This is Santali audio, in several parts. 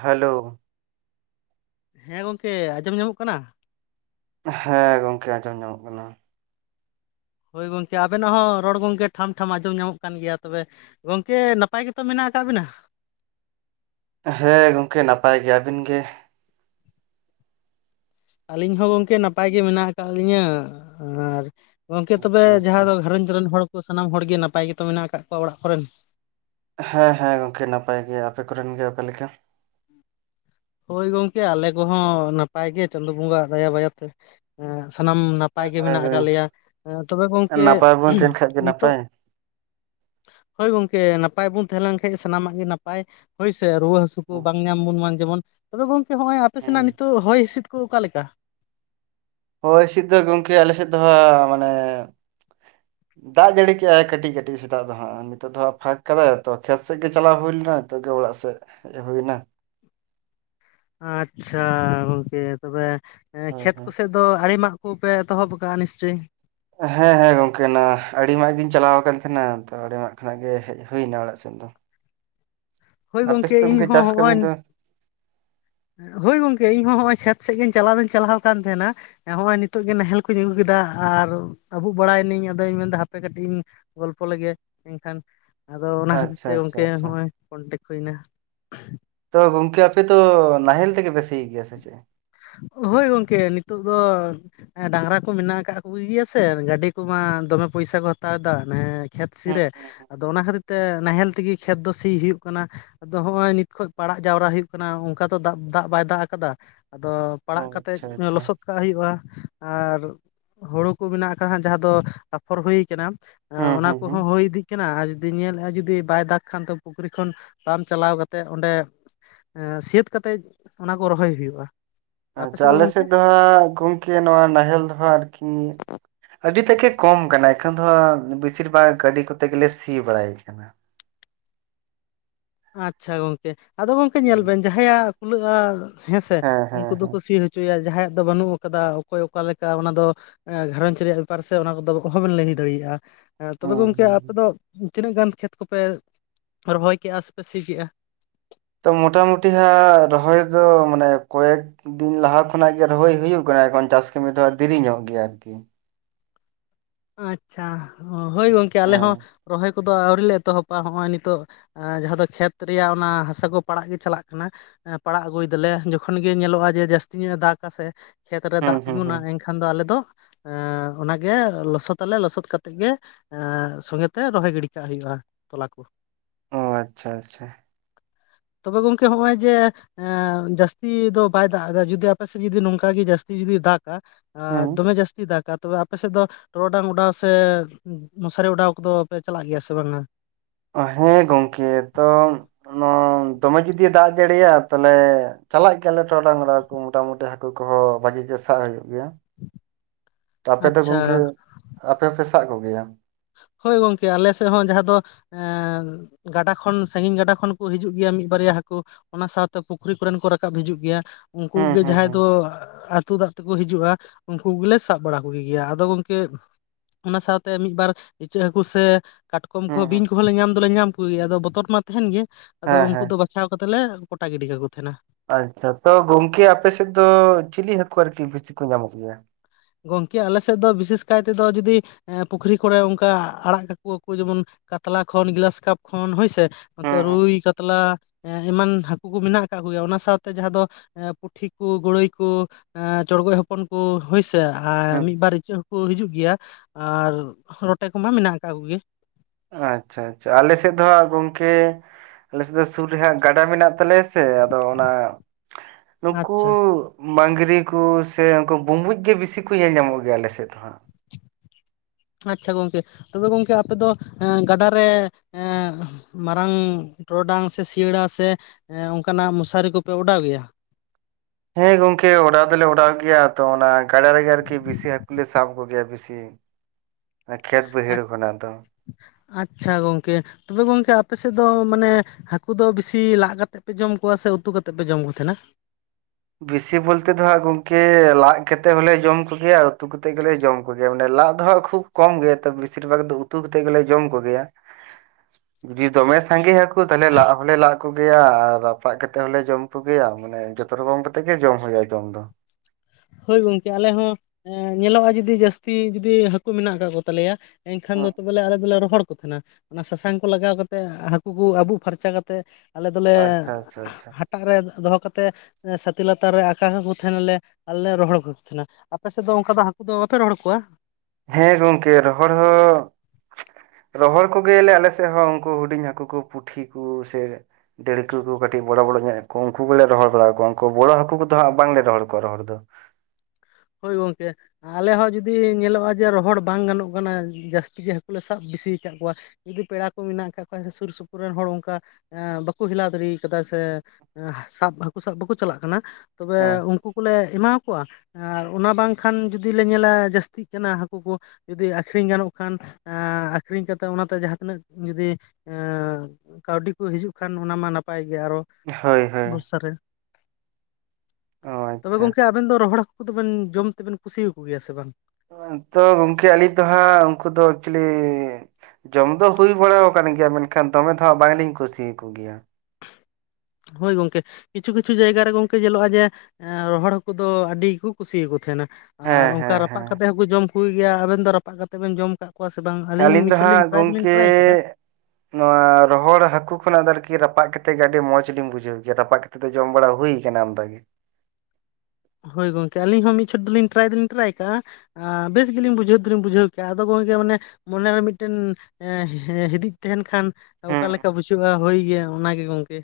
ᱦᱮᱞᱳ ᱦᱮᱸ ᱜᱚᱢᱠᱮ ᱟᱸᱡᱚᱢ ᱧᱟᱢᱚᱜ ᱠᱟᱱᱟ? ᱦᱮᱸ ᱜᱚᱝᱠᱮ ᱟᱸᱡᱚᱢ ᱧᱟᱢᱚᱜ ᱠᱟᱱᱟ᱾ ᱦᱳᱭ ᱜᱚᱝᱠᱮ ᱟᱵᱮᱱᱟᱜ ᱦᱚᱸ ᱨᱚᱲ ᱜᱚᱝᱠᱮ ᱴᱷᱟᱢ ᱴᱷᱟᱢ ᱟᱸᱡᱚᱢ ᱧᱟᱢᱚᱜ ᱠᱟᱱ ᱜᱮᱭᱟ ᱛᱚᱵᱮ ᱜᱚᱝᱠᱮ ᱱᱟᱯᱟᱭ ᱜᱮᱛᱚ ᱢᱮᱱᱟᱜ ᱟᱠᱟᱟᱜ ᱵᱮᱱᱟ? ᱦᱮᱸ ᱜᱚᱝᱠᱮ ᱱᱟᱯᱟᱭ ᱜᱮᱭ, ᱟᱵᱤᱱ ᱜᱮ? ᱟᱹᱞᱤᱧ ᱦᱚᱸ ᱜᱚᱝᱠᱮ ᱱᱟᱯᱟᱭ ᱜᱮ ᱢᱮᱱᱟᱜ ᱟᱠᱟᱫ ᱞᱤᱧᱟᱹ ᱟᱨ ᱜᱚᱝᱠᱮ ᱛᱚᱵᱮ ᱟᱪᱪᱷᱟ ᱟᱪᱪᱷᱟ ᱡᱟᱦᱟᱸ ᱫᱚ ᱜᱷᱟᱨᱚᱸᱡᱽ ᱨᱮᱱ ᱦᱚᱲ ᱠᱚ ᱥᱟᱱᱟᱢ ᱦᱚᱲ ᱜᱮ ᱱᱟᱯᱟᱭ ᱜᱮᱛᱚ ᱢᱮᱱᱟᱜ ᱟᱠᱟᱫ ᱠᱚᱣᱟ ᱚᱲᱟᱜ ᱠᱚᱨᱮᱱ? ᱦᱮᱸ ᱦᱮᱸ ᱜᱚᱝᱠᱮ ᱱᱟᱯᱟᱭ ᱜᱮ, ᱟᱯᱮ ᱠᱚᱨᱮᱱ ᱜᱮ ᱚᱠᱟᱞᱮᱠᱟ? ᱦᱳᱭ ᱜᱚᱝᱠᱮ ᱟᱞᱮ ᱠᱚᱦᱚᱸ ᱱᱟᱯᱟᱭ ᱜᱮ ᱪᱟᱸᱫᱳ ᱵᱚᱸᱜᱟ-ᱟᱜ ᱫᱟᱭᱟ ᱵᱟᱭᱟᱛᱮ ᱥᱟᱱᱟᱢ ᱱᱟᱯ ᱱᱟᱯᱟᱭ ᱜᱮ ᱦᱳᱭ ᱢᱮᱱᱟᱜ ᱦᱳᱭ ᱟᱠᱟᱫ ᱞᱮᱭᱟ᱾ ᱛᱚᱵᱮ ᱜᱚᱝᱠᱮ ᱱᱟᱯᱟᱭ ᱵᱚᱱ ᱛᱟᱦᱮᱱ ᱠᱷᱟᱡ ᱜᱮ ᱱᱟᱯᱟᱭ ᱱᱤᱛᱚᱜ? ᱦᱳᱭ ᱜᱚᱝᱠᱮ ᱱᱟᱯᱟᱭ ᱵᱚᱱ ᱛᱟᱦᱮᱸ ᱞᱮᱱ ᱠᱷᱟᱡ ᱥᱟᱱᱟᱢᱟᱜ ᱜᱮ ᱱᱟᱯ ᱱᱟᱯᱟᱭ ᱦᱚᱳᱭᱥᱮ ᱨᱩᱣᱟᱹ ᱦᱟᱥᱩ ᱠᱚ ᱦᱩᱸ ᱵᱟᱝ ᱧᱟᱢ ᱵᱚᱱ ᱢᱟ ᱡᱮᱢᱚᱱ ᱛᱚᱵᱮ ᱜᱚᱝᱠᱮ ᱦᱚᱜ-ᱚᱭ ᱟᱯᱮ ᱦᱩᱸ, ᱥᱮᱱᱟᱜ ᱱᱤᱛᱚᱜ ᱦᱚᱭ ᱦᱤᱸᱥᱤᱫ ᱠᱚ ᱚᱠᱟ ᱞᱮᱠᱟ? ᱦᱳᱭ ᱦᱤᱥᱤᱫ ᱫᱚ ᱜᱚᱝᱠᱮ ᱟᱞᱮ ᱥᱮᱫ ᱫᱚᱟᱸᱜ ᱢᱟᱱᱮ ᱫᱟᱜ ᱡᱟᱹᱲᱤ ᱠᱮᱜᱼᱟᱭ ᱠᱟᱹᱴᱤᱡ ᱠᱟᱹᱴᱤᱡ ᱥᱮᱛᱟᱜ ᱫᱚ ᱦᱟᱸᱜ ᱟᱨ ᱱᱤᱛᱚᱜ ᱫᱚᱟᱸᱜ ᱯᱷᱟᱸᱠ ᱠᱟᱫᱟᱭ ᱛᱚ ᱠᱷᱮᱛ ᱥᱮᱫ ᱜᱮ ᱪᱟᱞᱟᱣ ᱦᱩᱭᱞᱮᱱᱟ ᱛᱚ ᱚᱲᱟᱜ ᱥᱮᱫ ᱦᱩᱭᱱᱟ᱾ ᱟᱪᱪᱷᱟ ᱜᱚᱝᱠᱮ ᱛᱚᱵᱮ ᱦᱳᱭ ᱠᱷᱮᱛ ᱦᱳᱭ ᱠᱚᱥᱮᱜ ᱟᱫᱚ ᱦᱟᱲᱤ ᱢᱟᱜ ᱠᱚᱯᱮ ᱮᱛᱚᱦᱚᱵ ᱟᱠᱟᱟᱜᱼᱟ ᱱᱤᱥᱪᱚᱭᱭ ᱦᱮ ᱦᱮ ᱜᱚᱝᱠᱮ ᱚᱱᱟ ᱟᱹᱰᱤ ᱢᱟᱡ ᱜᱤᱧ ᱪᱟᱞᱟᱣ ᱠᱟᱱ ᱛᱟᱦᱮᱱᱟ ᱛᱚ ᱚᱸᱰᱮ ᱢᱟᱜ ᱠᱷᱚᱱᱟᱜ ᱜᱮ ᱦᱮᱡ ᱦᱩᱭᱱᱟ ᱚᱲᱟᱜ ᱥᱮᱫ ᱫᱚ ᱦᱳᱭ ᱟᱯᱮ ᱜᱚᱝᱠᱮ ᱥᱮᱫ ᱫᱚ ᱤᱧ ᱦᱚᱸ ᱪᱟᱥ ᱠᱟᱹᱢᱤ ᱦᱚᱜ-ᱚᱭ ᱫᱚ ᱦᱳᱭ ᱜᱚᱢᱠᱮ ᱤᱧ ᱦᱚᱸ ᱱᱚᱜ-ᱚᱭ ᱠᱷᱮᱛ ᱥᱮᱫ ᱜᱮᱧ ᱪᱟᱞᱟᱣ ᱫᱚᱧ ᱪᱟᱞᱟᱣ ᱠᱟᱱ ᱛᱟᱦᱮᱱᱟ ᱱᱚᱜ-ᱚᱭ ᱱᱤᱛᱚᱜ ᱜᱮ ᱱᱟᱦᱮᱞ ᱠᱚᱧ ᱟᱹᱜᱩ ᱠᱮᱫᱟ ᱟᱨ ᱟᱹᱵᱩᱜ ᱵᱟᱲᱟᱭᱱᱟᱹᱧ ᱟᱫᱚᱧ ᱢᱮᱱᱫᱟ ᱦᱟᱯᱮ ᱠᱟᱹᱴᱤᱡ ᱤᱧ ᱜᱚᱞᱯᱚ ᱞᱮᱜᱮ ᱮᱱᱠᱷᱟᱱ ᱟᱫᱚ ᱚᱱᱟ ᱠᱷᱟᱹᱛᱤᱨ ᱟᱪᱪᱷᱟ ᱛᱮ ᱟᱪᱪᱷᱟ ᱜᱚᱢᱠᱮ ᱟᱪᱪᱷᱟ ᱦᱚᱭ ᱠᱚᱱᱴᱮᱠᱴ ᱦᱩᱭᱱᱟ ᱛᱚ ᱜᱚᱢᱠᱮ ᱟᱯᱮ ᱛᱚ ᱱᱟᱦᱮᱞ ᱛᱮᱜᱮ ᱯᱮ ᱥᱤ ᱜᱮᱭᱟ ᱥᱮ ᱪᱮᱫ ᱦᱳᱭ ᱜᱚᱝᱠᱮ ᱱᱤᱛ‌ᱚᱜ ᱫᱚ ᱰᱟᱝᱨᱟ ᱠᱚ ᱢᱮᱱᱟᱜ ᱟᱠᱟᱫ ᱠᱚ ᱜᱮᱭᱟ ᱥᱮ ᱜᱟᱹᱰᱤ ᱠᱚᱢᱟ ᱫᱚᱢᱮ ᱯᱚᱭᱥᱟ ᱠᱚ ᱦᱟᱛᱟᱣ ᱮᱫᱟ ᱦᱮ ᱠᱷᱮᱛ ᱥᱤ ᱦᱩᱸ ᱨᱮ ᱦᱩᱸ ᱦᱩᱸ ᱟᱫᱚ ᱚᱱᱟ ᱠᱷᱟᱹᱛᱤᱨ ᱛᱮ ᱱᱟᱦᱮᱞ ᱛᱮᱜᱮ ᱠᱷᱮᱛ ᱫᱚ ᱥᱤ ᱦᱩᱭᱩᱜ ᱠᱟᱱᱟ ᱟᱫᱚ ᱦᱚᱸᱜᱼᱚᱸᱚᱭ ᱱᱤᱛ ᱠᱷᱚᱡ ᱯᱟᱲᱟᱜ ᱡᱟᱣᱨᱟ ᱦᱩᱭᱩᱜ ᱠᱟᱱᱟ ᱚᱱᱠᱟ ᱛᱚᱟᱜ ᱫᱟᱜ ᱵᱟᱭ ᱫᱟᱜ ᱠᱟᱫᱟ ᱟᱫᱚ ᱚ ᱯᱟᱲᱟᱜ ᱠᱟᱛᱮᱫ ᱟᱪᱪᱷᱟ ᱟᱪᱪᱷᱟ ᱞᱚᱥᱚᱫ ᱟᱥᱠᱟᱜ ᱦᱩᱭᱩᱜ-ᱟ ᱟᱨ ᱦᱩᱲᱩ ᱠᱚ ᱢᱮᱱᱟᱜ ᱟᱠᱟᱫᱟ ᱡᱟᱦᱟᱸ ᱫᱚ ᱟᱯᱷᱚᱨ ᱦᱩᱭ ᱠᱟᱱᱟ ᱦᱮ ᱦᱩᱸ ᱚᱱᱟ ᱦᱩᱸ ᱦᱩᱸ ᱠᱚᱦᱚᱸ ᱦᱳᱭ ᱤᱫᱤᱜ ᱠᱟᱱᱟ ᱟᱨ ᱡᱩᱫᱤ ᱧᱮᱞᱮᱫᱼᱟ ᱡᱩᱫᱤ ᱵᱟᱭ ᱫᱟᱜ ᱠᱷᱟᱱ ᱛᱚ ᱯᱩᱠᱷᱨᱤ ᱠᱷᱚᱱ ᱯᱟᱢ ᱪᱟᱞᱟᱣ ᱠᱟᱛᱮᱫ ᱚᱸᱰᱮ ᱥᱟᱹᱛ ᱠᱟᱛᱮᱜ ᱚᱱᱟ ᱠᱚ ᱨᱚᱦᱚᱭ ᱦᱩᱭᱩᱜ-ᱟ ᱪᱟᱞᱮ ᱥᱮ ᱫᱚᱦ ᱜᱚᱢ ᱱᱚᱣᱟ ᱱᱟᱦᱮᱞ ᱫᱚᱦᱚ ᱟᱨᱠᱤ ᱟᱹᱰᱤ ᱛᱮᱫ ᱜᱮ ᱠᱚᱢ ᱠᱟᱱᱟᱭ ᱮᱠᱷᱚᱱ ᱫᱚ ᱵᱮᱥᱤᱨ ᱵᱷᱟᱜᱽ ᱜᱟᱹᱰᱤ ᱠᱚᱛᱮ ᱜᱮᱞᱮ ᱥᱤ ᱵᱟᱲᱟᱭ ᱠᱟᱱᱟ ᱟᱪᱪᱷᱟ ᱜᱚᱝᱠᱮ ᱟᱫᱚ ᱜᱚᱝᱠᱮ ᱧᱮᱞ ᱵᱮᱱ ᱡᱟᱦᱟᱸᱭᱟᱜ ᱠᱩᱞᱟᱹᱜᱼᱟ ᱦᱮᱸᱥᱮ ᱦᱮᱸ ᱦᱮᱸ ᱩᱱᱠᱩ ᱫᱚ ᱦᱮᱸ ᱠᱩ ᱥᱤ ᱦᱚᱪᱚ ᱦᱚᱪᱚᱭᱟ ᱡᱟᱦᱟᱸᱭᱟᱜ ᱫᱚ ᱵᱟᱹᱱᱩᱜ ᱟᱠᱟᱫᱟ ᱚᱠᱚᱭ ᱚᱠᱟ ᱞᱮᱠᱟ ᱚᱱᱟ ᱫᱚ ᱜᱷᱟᱨᱚᱸᱧᱡᱽ ᱨᱮᱭᱟᱜ ᱵᱮᱯᱟᱨ ᱥᱮ ᱚᱱᱟ ᱠᱚᱫᱚ ᱦᱚᱸᱵᱮᱱ ᱞᱟᱹᱭ ᱦᱩᱭ ᱫᱟᱲᱮᱭᱟᱜᱼᱟ ᱦᱮᱸ ᱛᱚᱵᱮ ᱦᱩᱸ ᱜᱚᱝᱠᱮ ᱟᱯᱮ ᱦᱩᱸ ᱫᱚ ᱛᱤᱱᱟᱹᱜ ᱜᱟᱱ ᱠᱷᱮᱛ ᱠᱚᱯᱮ ᱨᱚᱦᱚᱭ ᱠᱮᱫᱼᱟ ᱥᱮᱯᱮ ᱥᱤ ᱠᱮᱜᱼᱟ ᱛᱚ ᱢᱚᱴᱟᱢᱩᱴᱤ ᱦᱟᱜ ᱨᱚᱦᱚᱭ ᱫᱚ ᱢᱟᱱᱮ ᱠᱚᱭᱮᱠ ᱫᱤᱱ ᱞᱟᱦᱟ ᱠᱷᱚᱱᱟᱜ ᱜᱮ ᱨᱚᱦᱚᱭ ᱦᱩᱭᱩᱜ ᱠᱟᱱᱟ ᱮᱠᱷᱚᱱ ᱪᱟᱥ ᱠᱟᱹᱢᱤ ᱫᱚ ᱫᱮᱨᱤᱧᱚᱜ ᱜᱮᱭᱟ ᱟᱨᱠᱤ ᱟᱪᱪᱷᱟ ᱦᱳᱭ ᱜᱚᱝᱠᱮ ᱟᱞᱮ ᱦᱮᱸ ᱦᱚᱸ ᱨᱚᱦᱚᱭ ᱠᱚᱫᱚ ᱟᱹᱣᱨᱤ ᱞᱮ ᱮᱛᱚᱦᱚᱵᱟ ᱦᱚᱜᱼᱚᱭ ᱱᱤᱛᱚᱜ ᱡᱟᱦᱟᱸ ᱫᱚ ᱠᱷᱮᱛ ᱨᱮᱭᱟᱜ ᱚᱱᱟ ᱦᱟᱥᱟ ᱠᱚ ᱯᱟᱲᱟᱜ ᱜᱮ ᱪᱟᱞᱟᱜ ᱠᱟᱱᱟ ᱯᱟᱲᱟᱜ ᱟᱹᱜᱩᱭ ᱫᱟᱞᱮ ᱡᱚᱠᱷᱚᱱ ᱜᱮ ᱧᱮᱞᱚᱜᱼᱟ ᱡᱮ ᱡᱟᱹᱥᱛᱤ ᱧᱚᱜ ᱮ ᱫᱟᱜ ᱟᱥᱮ ᱠᱷᱮᱛ ᱨᱮ ᱦᱩᱸ ᱫᱟᱜ ᱦᱩᱸ ᱛᱤᱸᱜᱩᱱᱟ ᱦᱩᱸ ᱮᱱᱠᱷᱟᱱ ᱫᱚ ᱟᱞᱮ ᱫᱚ ᱮ ᱚᱱᱟᱜᱮ ᱞᱚᱥᱚᱫᱟᱞᱮ ᱞᱚᱥᱚᱫ ᱠᱟᱛᱮ ᱜᱮ ᱥᱚᱸᱜᱮ ᱛᱮ ᱨᱚᱦᱚᱭ ᱜᱤᱰᱤ ᱠᱟᱜ ᱦᱩᱭᱩᱜ-ᱟ ᱛᱚᱞᱟ ᱠᱚ ᱚ ᱟᱪᱪᱷᱟ ᱟᱪᱪᱷᱟ ᱛᱚᱵᱮ ᱜᱚᱝᱠᱮ ᱦᱚᱜᱼᱚᱭ ᱡᱮ ᱡᱟᱹᱥᱛᱤ ᱫᱚ ᱵᱟᱭ ᱫᱟᱜ ᱮᱫᱟ ᱡᱩᱫᱤ ᱟᱯᱮ ᱥᱮᱫ ᱡᱩᱫᱤ ᱱᱚᱝᱠᱟ ᱜᱮ ᱡᱟᱹᱥᱛᱤ ᱡᱩᱫᱤ ᱫᱟᱜ ᱦᱩᱸ ᱫᱚᱢᱮ ᱡᱟᱹᱥᱛᱤ ᱫᱟᱜ ᱠᱟ ᱛᱚᱵᱮ ᱟᱯᱮᱥᱮᱫ ᱫᱚ ᱴᱚᱨᱚᱰᱟᱝ ᱚᱰᱟᱣ ᱥᱮ ᱢᱚᱥᱟᱨᱤ ᱚᱰᱟᱣ ᱠᱚᱫᱚ ᱯᱮ ᱪᱟᱞᱟᱜ ᱜᱮᱭᱟ ᱥᱮ ᱵᱟᱝᱟ ᱚ ᱦᱮᱸ ᱜᱚᱢᱠᱮ ᱛᱚ ᱱᱚᱣᱟ ᱫᱚᱢᱮ ᱡᱩᱫᱤ ᱫᱟᱜ ᱡᱟᱹᱲᱤᱭᱟ ᱛᱟᱦᱞᱮ ᱪᱟᱞᱟᱜ ᱜᱮᱭᱟᱞᱮ ᱴᱚᱨᱟᱰᱟᱝ ᱚᱰᱟᱣ ᱦᱟᱹᱠᱩ ᱢᱚᱴᱟ ᱢᱩᱴᱤ ᱦᱟᱹᱠᱩ ᱠᱚᱦᱚᱸ ᱵᱷᱟᱹᱜᱤ ᱜᱮ ᱥᱟᱵ ᱦᱩᱭᱩᱜ ᱜᱮᱭᱟ ᱟᱯᱮ ᱫᱚ ᱟᱪᱪᱷᱟ ᱜᱚᱝᱠᱮ ᱟᱯᱮ ᱦᱚᱸᱯᱮ ᱥᱟᱵ ᱠᱚᱜᱮᱭᱟ ᱦᱳᱭ ᱜᱚᱝᱠᱮ ᱟᱞᱮᱥᱮᱫ ᱦᱚᱸ ᱡᱟᱦᱟᱸ ᱫᱚ ᱜᱟᱰᱟ ᱠᱷᱚᱱ ᱥᱟᱺᱜᱤᱧ ᱜᱟᱰᱟ ᱠᱷᱚᱱ ᱠᱚ ᱦᱤᱡᱩᱜ ᱜᱮᱭᱟ ᱢᱤᱫ ᱵᱟᱨᱭᱟ ᱦᱟᱸᱠᱩ ᱚᱱᱟ ᱥᱟᱶᱛᱮ ᱯᱩᱠᱷᱨᱤ ᱠᱚᱨᱮᱱᱠᱩ ᱨᱟᱠᱟᱵ ᱦᱤᱡᱩᱜ ᱜᱮᱭᱟ ᱩᱱᱠᱩ ᱦᱩᱸ ᱜᱮ ᱦᱩᱸ ᱡᱟᱦᱟᱸᱭ ᱦᱩᱸ ᱫᱚ ᱟᱹᱛᱩ ᱫᱟᱜ ᱛᱮᱠᱚ ᱦᱤᱡᱩᱜ-ᱟ ᱩᱱᱠᱩ ᱜᱮᱞᱮ ᱥᱟᱵ ᱵᱟᱲᱟ ᱠᱚᱜᱮ ᱜᱮᱭᱟ ᱟᱫᱚ ᱜᱚᱝᱠᱮ ᱚᱱᱟ ᱥᱟᱶᱛᱮ ᱢᱤᱫᱵᱟᱨ ᱤᱪᱟᱹᱜ ᱦᱟᱹᱠᱩ ᱥᱮ ᱠᱟᱴᱠᱚᱢ ᱦᱩᱸ ᱠᱚᱦᱚᱸ ᱦᱩᱸ ᱵᱤᱧ ᱠᱚᱦᱚᱸ ᱞᱮ ᱧᱟᱢ ᱫᱚᱞᱮ ᱧᱟᱢ ᱠᱚᱜᱮᱭᱟ ᱟᱫᱚ ᱵᱚᱛᱚᱨ ᱢᱟ ᱛᱟᱦᱮᱱ ᱜᱮ ᱟᱫᱚ ᱦᱮᱸ ᱩᱱᱠᱩ ᱦᱮᱸ ᱫᱚ ᱵᱟᱪᱷᱟᱣ ᱠᱟᱛᱮᱜ ᱞᱮ ᱠᱚᱴᱟ ᱜᱤᱰᱤ ᱠᱟᱠᱚ ᱛᱟᱦᱮᱸᱱᱟ ᱟᱪᱪᱷᱟ ᱛᱚ ᱜᱚᱝᱠᱮ ᱟᱯᱮ ᱥᱮᱫ ᱫᱚ ᱪᱤᱞᱤ ᱦᱟᱹᱠᱩ ᱟᱨᱠᱤ ᱵᱮᱥᱤ ᱠᱚ ᱧᱟᱢᱚᱜ ᱜᱮᱭᱟ ᱜᱚᱢᱠᱮ ᱟᱞᱮᱥᱮᱫ ᱫᱚ ᱵᱤᱥᱮᱥ ᱠᱟᱭ ᱛᱮᱫᱚ ᱡᱩᱫᱤ ᱮ ᱯᱩᱠᱷᱨᱤ ᱠᱚᱨᱮᱜ ᱚᱱᱠᱟ ᱟᱲᱟᱜ ᱠᱟᱠᱚᱣᱟ ᱠᱚ ᱡᱮᱢᱚᱱ ᱠᱟᱛᱞᱟ ᱠᱷᱚᱱ ᱜᱞᱟᱥ ᱠᱟᱯ ᱠᱷᱚᱱ ᱦᱳᱭᱥᱮ ᱱᱚᱱᱛᱮ ᱦᱩᱸ ᱦᱩᱸ ᱨᱩᱭ ᱠᱟᱛᱞᱟ ᱮᱢᱟᱱ ᱦᱟᱸᱠᱩ ᱠᱚ ᱢᱮᱱᱟᱜ ᱟᱠᱟᱫ ᱠᱚᱭᱟ ᱚᱱᱟ ᱥᱟᱶᱛᱮ ᱡᱟᱦᱟᱸ ᱫᱚ ᱯᱩᱴᱷᱤ ᱠᱚ ᱜᱚᱲᱟᱹᱭ ᱠᱩ ᱪᱚᱲᱜᱚᱡ ᱦᱚᱯᱚᱱ ᱠᱚ ᱦᱳᱭᱥᱮ ᱥᱮ ᱟᱨ ᱦᱩᱸ ᱢᱤᱫ ᱵᱟᱨ ᱤᱪᱟᱹᱜ ᱦᱚᱸᱠᱚ ᱦᱤᱡᱩᱜ ᱜᱮᱭᱟ ᱟᱨ ᱨᱚᱴᱮ ᱠᱚᱢᱟ ᱢᱮᱱᱟᱜ ᱟᱠᱟᱫ ᱠᱚᱜᱮ, ᱟᱪᱷᱟ ᱟᱪᱷᱟ ᱟᱞᱮ ᱥᱮᱫ ᱫᱚᱦᱟᱸᱜ ᱜᱚᱝᱠᱮ ᱟᱞᱮ ᱥᱮᱫ ᱫᱚ ᱥᱩᱨ ᱨᱮ ᱜᱟᱰᱟ ᱢᱮᱱᱟᱜ ᱛᱟᱞᱮᱭᱟ ᱥᱮ ᱟᱫᱚ ᱚᱱᱟ, ᱱᱩᱠᱩ ᱟᱪᱪᱷᱟ ᱢᱟᱝᱜᱨᱤ ᱠᱚ ᱥᱮᱠᱩ ᱵᱩᱢᱵᱩᱡ ᱜᱮ ᱵᱤᱥᱤ ᱠᱚ ᱧᱮᱞ ᱧᱟᱢᱚᱜ ᱜᱮᱭᱟ ᱟᱞᱮᱥᱮᱫᱚ ᱦᱟᱸᱜ, ᱟᱪᱷᱟ ᱜᱚᱝᱠᱮ ᱛᱚᱵᱮ ᱜᱚᱢᱠᱮ ᱟᱯᱮ ᱫᱚ ᱜᱟᱰᱟᱨ ᱨᱮ ᱢᱟᱨᱟᱝ ᱴᱚᱨᱚᱰᱟᱝ ᱥᱮ ᱥᱤᱭᱟᱹᱲᱟ ᱥᱮ ᱚᱱᱠᱟᱱᱟᱜ ᱢᱚᱥᱟᱨᱤ ᱠᱚᱯᱮ ᱚᱰᱟᱣ ᱜᱮᱭᱟ,? ᱦᱮᱸ ᱜᱚᱝᱠᱮ ᱚᱲᱟᱜ ᱫᱚᱞᱮ ᱚᱰᱟᱜ ᱜᱮᱭᱟ, ᱛᱚ ᱚᱱᱟ ᱜᱟᱰᱟ ᱨᱮᱜᱮ ᱟᱨᱠᱤ ᱵᱮᱥᱤ ᱦᱟᱹᱠᱩ ᱞᱮ ᱥᱟᱵ ᱠᱚᱜᱮᱭᱟ ᱵᱤᱥᱤ, ᱠᱷᱮᱛ ᱵᱚᱭ ᱦᱟᱹᱲ ᱠᱟᱱᱟᱫᱚ, ᱟᱪᱪᱴᱷᱟ ᱜᱚᱝᱠᱮ ᱛᱚᱵᱮ ᱜᱚᱝᱠᱮ ᱟᱯᱮ ᱥᱮᱫ ᱫᱚ ᱢᱟᱱᱮ ᱦᱟᱹᱠᱩ ᱫᱚ ᱵᱤᱥᱤ ᱞᱟᱜ ᱠᱟᱛᱮᱫ ᱯᱮ ᱡᱚᱢ ᱠᱚᱣᱟ ᱥᱮ ᱩᱛᱩ ᱠᱟᱛᱮᱫ ᱯᱮ ᱡᱚᱢ ᱠᱚ ᱛᱟᱦᱮᱸᱱᱟ? ᱵᱮᱥᱤ ᱵᱚᱞᱛᱮ ᱫᱚᱦᱟᱸᱜ ᱜᱚᱝᱠᱮ ᱞᱟᱟᱜ ᱠᱟᱛᱮᱫ ᱦᱚᱞᱮ ᱡᱚᱢ ᱠᱚᱜᱮᱭᱟ ᱩᱛᱩ ᱠᱟᱛᱮᱫ ᱜᱮᱞᱮ ᱡᱚᱢ ᱠᱚᱭᱟ, ᱠᱚᱜᱮᱭᱟ ᱢᱟᱱᱮ ᱞᱟᱟᱜ ᱫᱚ ᱦᱟᱸᱜ ᱠᱷᱩᱵ ᱠᱚᱢ ᱜᱮᱭᱟ ᱛᱚ ᱵᱮᱥᱤ ᱵᱷᱟᱜᱽ ᱫᱚ ᱩᱛᱩ ᱠᱟᱛᱮᱫ ᱜᱮᱞᱮ ᱡᱚᱢ ᱠᱚᱜᱮᱭᱟ ᱾ ᱦᱩᱸ [inaudible] ᱡᱩᱫᱤ ᱫᱚᱢᱮ ᱥᱟᱸᱜᱮ ᱦᱟᱹᱠᱩ ᱛᱟᱦᱚᱞᱮ ᱞᱟᱜ ᱦᱚᱸ ᱦᱚᱞᱮ ᱞᱟᱜ ᱠᱚᱜᱮᱭᱟ ᱟᱨ ᱨᱟᱯᱟᱜ ᱠᱟᱛᱮ ᱦᱚᱞᱮ ᱡᱚᱢ ᱠᱚᱜᱮᱭᱟ ᱢᱟᱱᱮ ᱡᱚᱛ ᱛᱚᱛ [unintelligible] ᱨᱚᱠᱚᱢ ᱠᱟᱛᱮ ᱜᱮ ᱡᱚᱢᱼᱟ ᱡᱚᱢ ᱫᱚ [unintelligible] ᱦᱳᱭ ᱜᱚᱝᱠᱮ ᱟᱞᱮ ᱦᱚᱸ ᱮ ᱧᱮᱞᱚᱜᱼᱟ ᱡᱩᱫᱤ ᱡᱟᱹᱥᱛᱤ ᱡᱩᱫᱤ ᱦᱟᱹᱠᱩ ᱢᱮᱱᱟᱜ ᱠᱫ ᱠᱚᱛᱟᱞᱮᱭᱟ ᱮᱱᱠᱷᱟᱱ ᱫᱚᱵᱚᱞᱮ ᱟᱞᱮ ᱫᱚᱞᱮ ᱨᱚᱦᱚᱲ, ᱛᱟᱦᱮᱱᱟ ᱚᱱᱟ ᱥᱟᱥᱟᱝ ᱠᱚ ᱞᱟᱜᱟᱣ ᱠᱟᱛᱮᱫ ᱦᱟᱹᱠᱩ ᱠᱚ ᱟᱹᱵᱩᱜ ᱯᱷᱟᱨᱪᱟ ᱠᱟᱛᱮᱫ ᱟᱞᱮ ᱫᱚᱞᱮ ᱟᱪᱪᱷᱟ ᱟᱪᱪᱷᱟ ᱟᱪᱪᱷᱟ ᱦᱟᱴᱟᱜ ᱨᱮ ᱫᱚᱦᱚ ᱠᱟᱛᱮᱫ ᱥᱟᱛᱤ ᱞᱟᱛᱟᱨ ᱨᱮ ᱟᱠᱟ ᱠᱚ ᱛᱟᱦᱮᱱᱟᱞᱮ, ᱟᱨ ᱞᱮ ᱨᱚᱦᱚᱲ ᱠᱚ ᱛᱟᱦᱮᱱᱟ ᱟᱯᱮ ᱥᱮᱫ ᱫᱚ ᱚᱱᱠᱟ ᱫᱚ ᱦᱟᱹᱠᱩ ᱫᱚ ᱵᱟᱯᱮ ᱨᱚᱦᱚᱲ ᱠᱚᱣᱟ ᱦᱮᱸ ᱜᱚᱝᱠᱮ ᱨᱚᱦᱚᱲ ᱦᱚᱸ, ᱨᱚᱦᱚᱲ ᱠᱚᱜᱮᱞᱮ ᱟᱞᱮ ᱥᱮᱫ ᱦᱚᱸ ᱩᱱᱠᱩ ᱦᱩᱰᱤᱧ ᱦᱟᱹᱠᱩ ᱠᱚ ᱯᱩᱴᱷᱤ ᱠᱚ ᱥᱮ ᱰᱮᱟᱹᱲᱤᱠ ᱠᱚ ᱠᱟᱹᱴᱤᱡ ᱵᱚᱲᱟ ᱵᱚᱲᱚ ᱧᱚᱜ ᱟᱠ ᱠᱚ ᱩᱱᱠᱩ ᱜᱮᱞᱮ ᱨᱚᱦᱚᱲ ᱵᱟᱲᱟ ᱠᱚᱣᱟ ᱩᱱᱠᱩ ᱵᱚᱲᱚ ᱦᱟᱹᱠᱩ ᱠᱚᱫᱚ ᱦᱟᱸᱜ ᱵᱟᱝᱞᱮ ᱨᱚᱦᱚᱲ ᱠᱚᱣᱟ ᱨᱚᱦᱚᱲ ᱫᱚ, ᱦᱳᱭ ᱜᱚᱝᱠᱮ, ᱟᱞᱮ ᱦᱚᱸ ᱡᱩᱫᱤ ᱧᱮᱞᱚᱜᱼᱟ ᱡᱮ ᱨᱚᱦᱚᱲ ᱵᱟᱝ ᱜᱟᱱᱚᱜ ᱠᱟᱱᱟ ᱡᱟᱹᱥᱛᱤ ᱜᱮ ᱦᱟᱹᱠᱩᱞ ᱞᱮ ᱥᱟᱵ ᱵᱮᱥᱤᱠᱟᱫ ᱠᱚᱣᱟ, ᱡᱩᱫᱤ ᱯᱮᱲᱟ ᱠᱚ ᱢᱮᱱᱟᱜ ᱟᱠᱟᱫ ᱠᱷᱟᱡ ᱥᱮ ᱥᱩᱨ ᱥᱩᱯᱩᱨ ᱨᱮᱱ ᱦᱚᱲ ᱚᱱᱠᱟ ᱵᱟᱠᱚ ᱦᱮᱞᱟᱣ ᱫᱟᱲᱮ ᱠᱟᱫᱟ ᱥᱮ ᱥᱟᱵ ᱦᱠᱩ ᱥᱟᱵ ᱵᱟᱠᱚ ᱪᱟᱞᱟᱜ ᱠᱟᱱᱟ ᱛᱚᱵᱮ ᱦᱮᱸ ᱩᱱᱠᱩ ᱠᱚᱞᱮ ᱮᱢᱟ ᱟᱠᱚᱣᱟ, ᱟᱨ ᱚᱱᱟ ᱵᱟᱝᱠᱷᱟᱱ ᱡᱩᱫᱤ ᱞᱮ ᱧᱮᱞᱟ ᱡᱟᱹᱥᱛᱤᱜ ᱠᱟᱱᱟ ᱦᱟᱹᱠᱩ ᱠᱚ ᱡᱩᱫᱤ ᱟᱠᱷᱨᱤᱧ ᱜᱟᱱᱚᱜ ᱠᱷᱟᱱ ᱮ ᱟᱠᱷᱨᱤᱧ ᱠᱟᱛᱮᱫ ᱚᱱᱟᱛᱮ ᱡᱟᱦᱟᱸ ᱛᱤᱱᱟᱹᱜ ᱡᱩᱫᱤ ᱮ ᱠᱟᱹᱣᱰᱤ ᱠᱚ ᱦᱤᱡᱩᱜ ᱠᱷᱟᱱ ᱚᱱᱟ ᱢᱟ ᱱᱟᱯᱟᱭ ᱜᱮ ᱟᱨᱚ, ᱦᱳᱭ ᱦᱳᱭ ᱵᱚᱨᱥᱟ ᱨᱮ ᱚ ᱛᱚᱵᱮ ᱟᱪᱪᱷᱟ ᱜᱚᱝᱠᱮ ᱟᱵᱮᱱ ᱫᱚ ᱨᱚᱦᱚᱲ ᱦᱟᱹᱠᱩ ᱫᱚᱵᱮᱱ ᱡᱚᱢ ᱛᱮᱵᱮᱱ ᱠᱩᱥᱤᱭᱟᱠᱚ ᱭᱮᱭᱟ ᱥᱮ ᱵᱟᱝ? ᱛᱚ ᱜᱚᱝᱠᱮ ᱟᱹᱞᱤᱧ ᱫᱚᱦᱟᱸᱜ ᱩᱱᱠᱩ ᱫᱚ ᱮᱠᱪᱩᱞᱤ, ᱡᱚᱢ ᱫᱚ ᱦᱩᱭ ᱵᱟᱲᱟ ᱟᱠᱟᱱ ᱜᱮᱭᱟ ᱢᱮᱱᱠᱷᱟᱱ ᱫᱚᱢᱮ ᱫᱷᱚᱣ ᱦᱟᱸᱜ ᱵᱟᱝᱞᱤᱧ ᱠᱩᱥᱤᱭᱟᱚ ᱜᱮᱭᱟ, ᱦᱳᱭ ᱜᱚᱝᱠᱮ ᱠᱤᱪᱷᱩ ᱠᱤᱪᱷᱩ ᱡᱟᱭᱜᱟ ᱨᱮ ᱜᱚᱝᱠᱮ ᱧᱮᱞᱚᱜᱼᱟ ᱡᱮ ᱮᱸ ᱨᱚᱦᱚᱲ ᱦᱠᱩ ᱫᱚ ᱟᱹᱰᱤᱠᱚ ᱠᱩᱥᱤᱭᱟᱠᱚ ᱛᱟᱦᱮᱸᱱᱟ, ᱦᱮᱸ ᱟᱨ ᱚᱱᱠᱟ ᱦᱮᱸ ᱦᱮᱸ ᱨᱟᱯᱟᱜ ᱠᱟᱛᱮᱫ ᱦᱚᱸᱠᱚ ᱡᱚᱢ ᱠᱚ ᱜᱮᱭᱟ ᱟᱵᱮᱱ ᱫᱚ ᱨᱟᱯᱟᱜ ᱠᱟᱛᱮ ᱵᱮᱱ ᱡᱚᱢ ᱠᱟᱜ ᱠᱚᱣᱟ, ᱣᱟ ᱥᱮ ᱵᱟᱝ ᱟᱹᱞᱤᱧ ᱫᱚ ᱢᱤᱫᱪᱷ ᱦᱟᱸᱜ ᱞᱤᱧ ᱴᱨᱟᱭ ᱫᱚᱞᱤᱧ ᱜᱚᱝᱠᱮ ᱴᱨᱟᱭ ᱟᱠᱟᱫᱟ, ᱱᱚᱣᱟ ᱨᱚᱦᱚᱲ ᱦᱟᱹᱠᱩ ᱠᱷᱚᱱᱟᱜᱫᱚ ᱟᱨᱠᱤ ᱨᱟᱯᱟᱜ ᱠᱟᱛᱮ ᱜᱮ ᱟᱹᱰᱤ ᱢᱚᱸᱡᱽᱞᱤᱧ ᱵᱩᱡᱷᱟᱹᱣ ᱠᱭᱟ ᱨᱟᱯᱟᱜ ᱠᱟᱛᱮ ᱡᱚᱢ ᱵᱟᱲᱟ ᱦᱩᱭ ᱠᱟᱱᱟ ᱟᱢᱫᱟ ᱜᱮ, ᱦᱳᱭ ᱜᱚᱝᱠᱮ ᱟᱹᱞᱤᱧ ᱦᱚᱸ ᱢᱤᱫ ᱪᱷᱚᱴ ᱫᱚᱞᱤᱧ ᱴᱨᱟᱭ ᱫᱚᱞᱤᱧ ᱴᱨᱟᱭ ᱠᱟᱜᱼᱟ, ᱾ ᱵᱮᱥ ᱜᱮᱞᱤᱧ ᱵᱩᱡᱷᱟᱹᱣ ᱫᱚᱞᱤᱧ ᱵᱩᱡᱷᱟᱹᱣ ᱠᱮ-ᱟ ᱾ ᱟᱫᱚ ᱜᱚᱝᱠᱮ ᱢᱟᱱᱮ, ᱢᱚᱱᱮᱨᱮ ᱢᱤᱫᱴᱮᱱ ᱦᱤᱫᱤᱡ ᱛᱟᱦᱮᱱ ᱠᱷᱟᱱ ᱚᱠᱟ ᱦᱩᱸ ᱞᱮᱠᱟ ᱵᱩᱹᱪᱷᱩᱜᱼᱟ ᱦᱳ ᱜᱮᱭᱟ ᱚᱱᱟᱜᱮ ᱜᱚᱝᱠᱮ,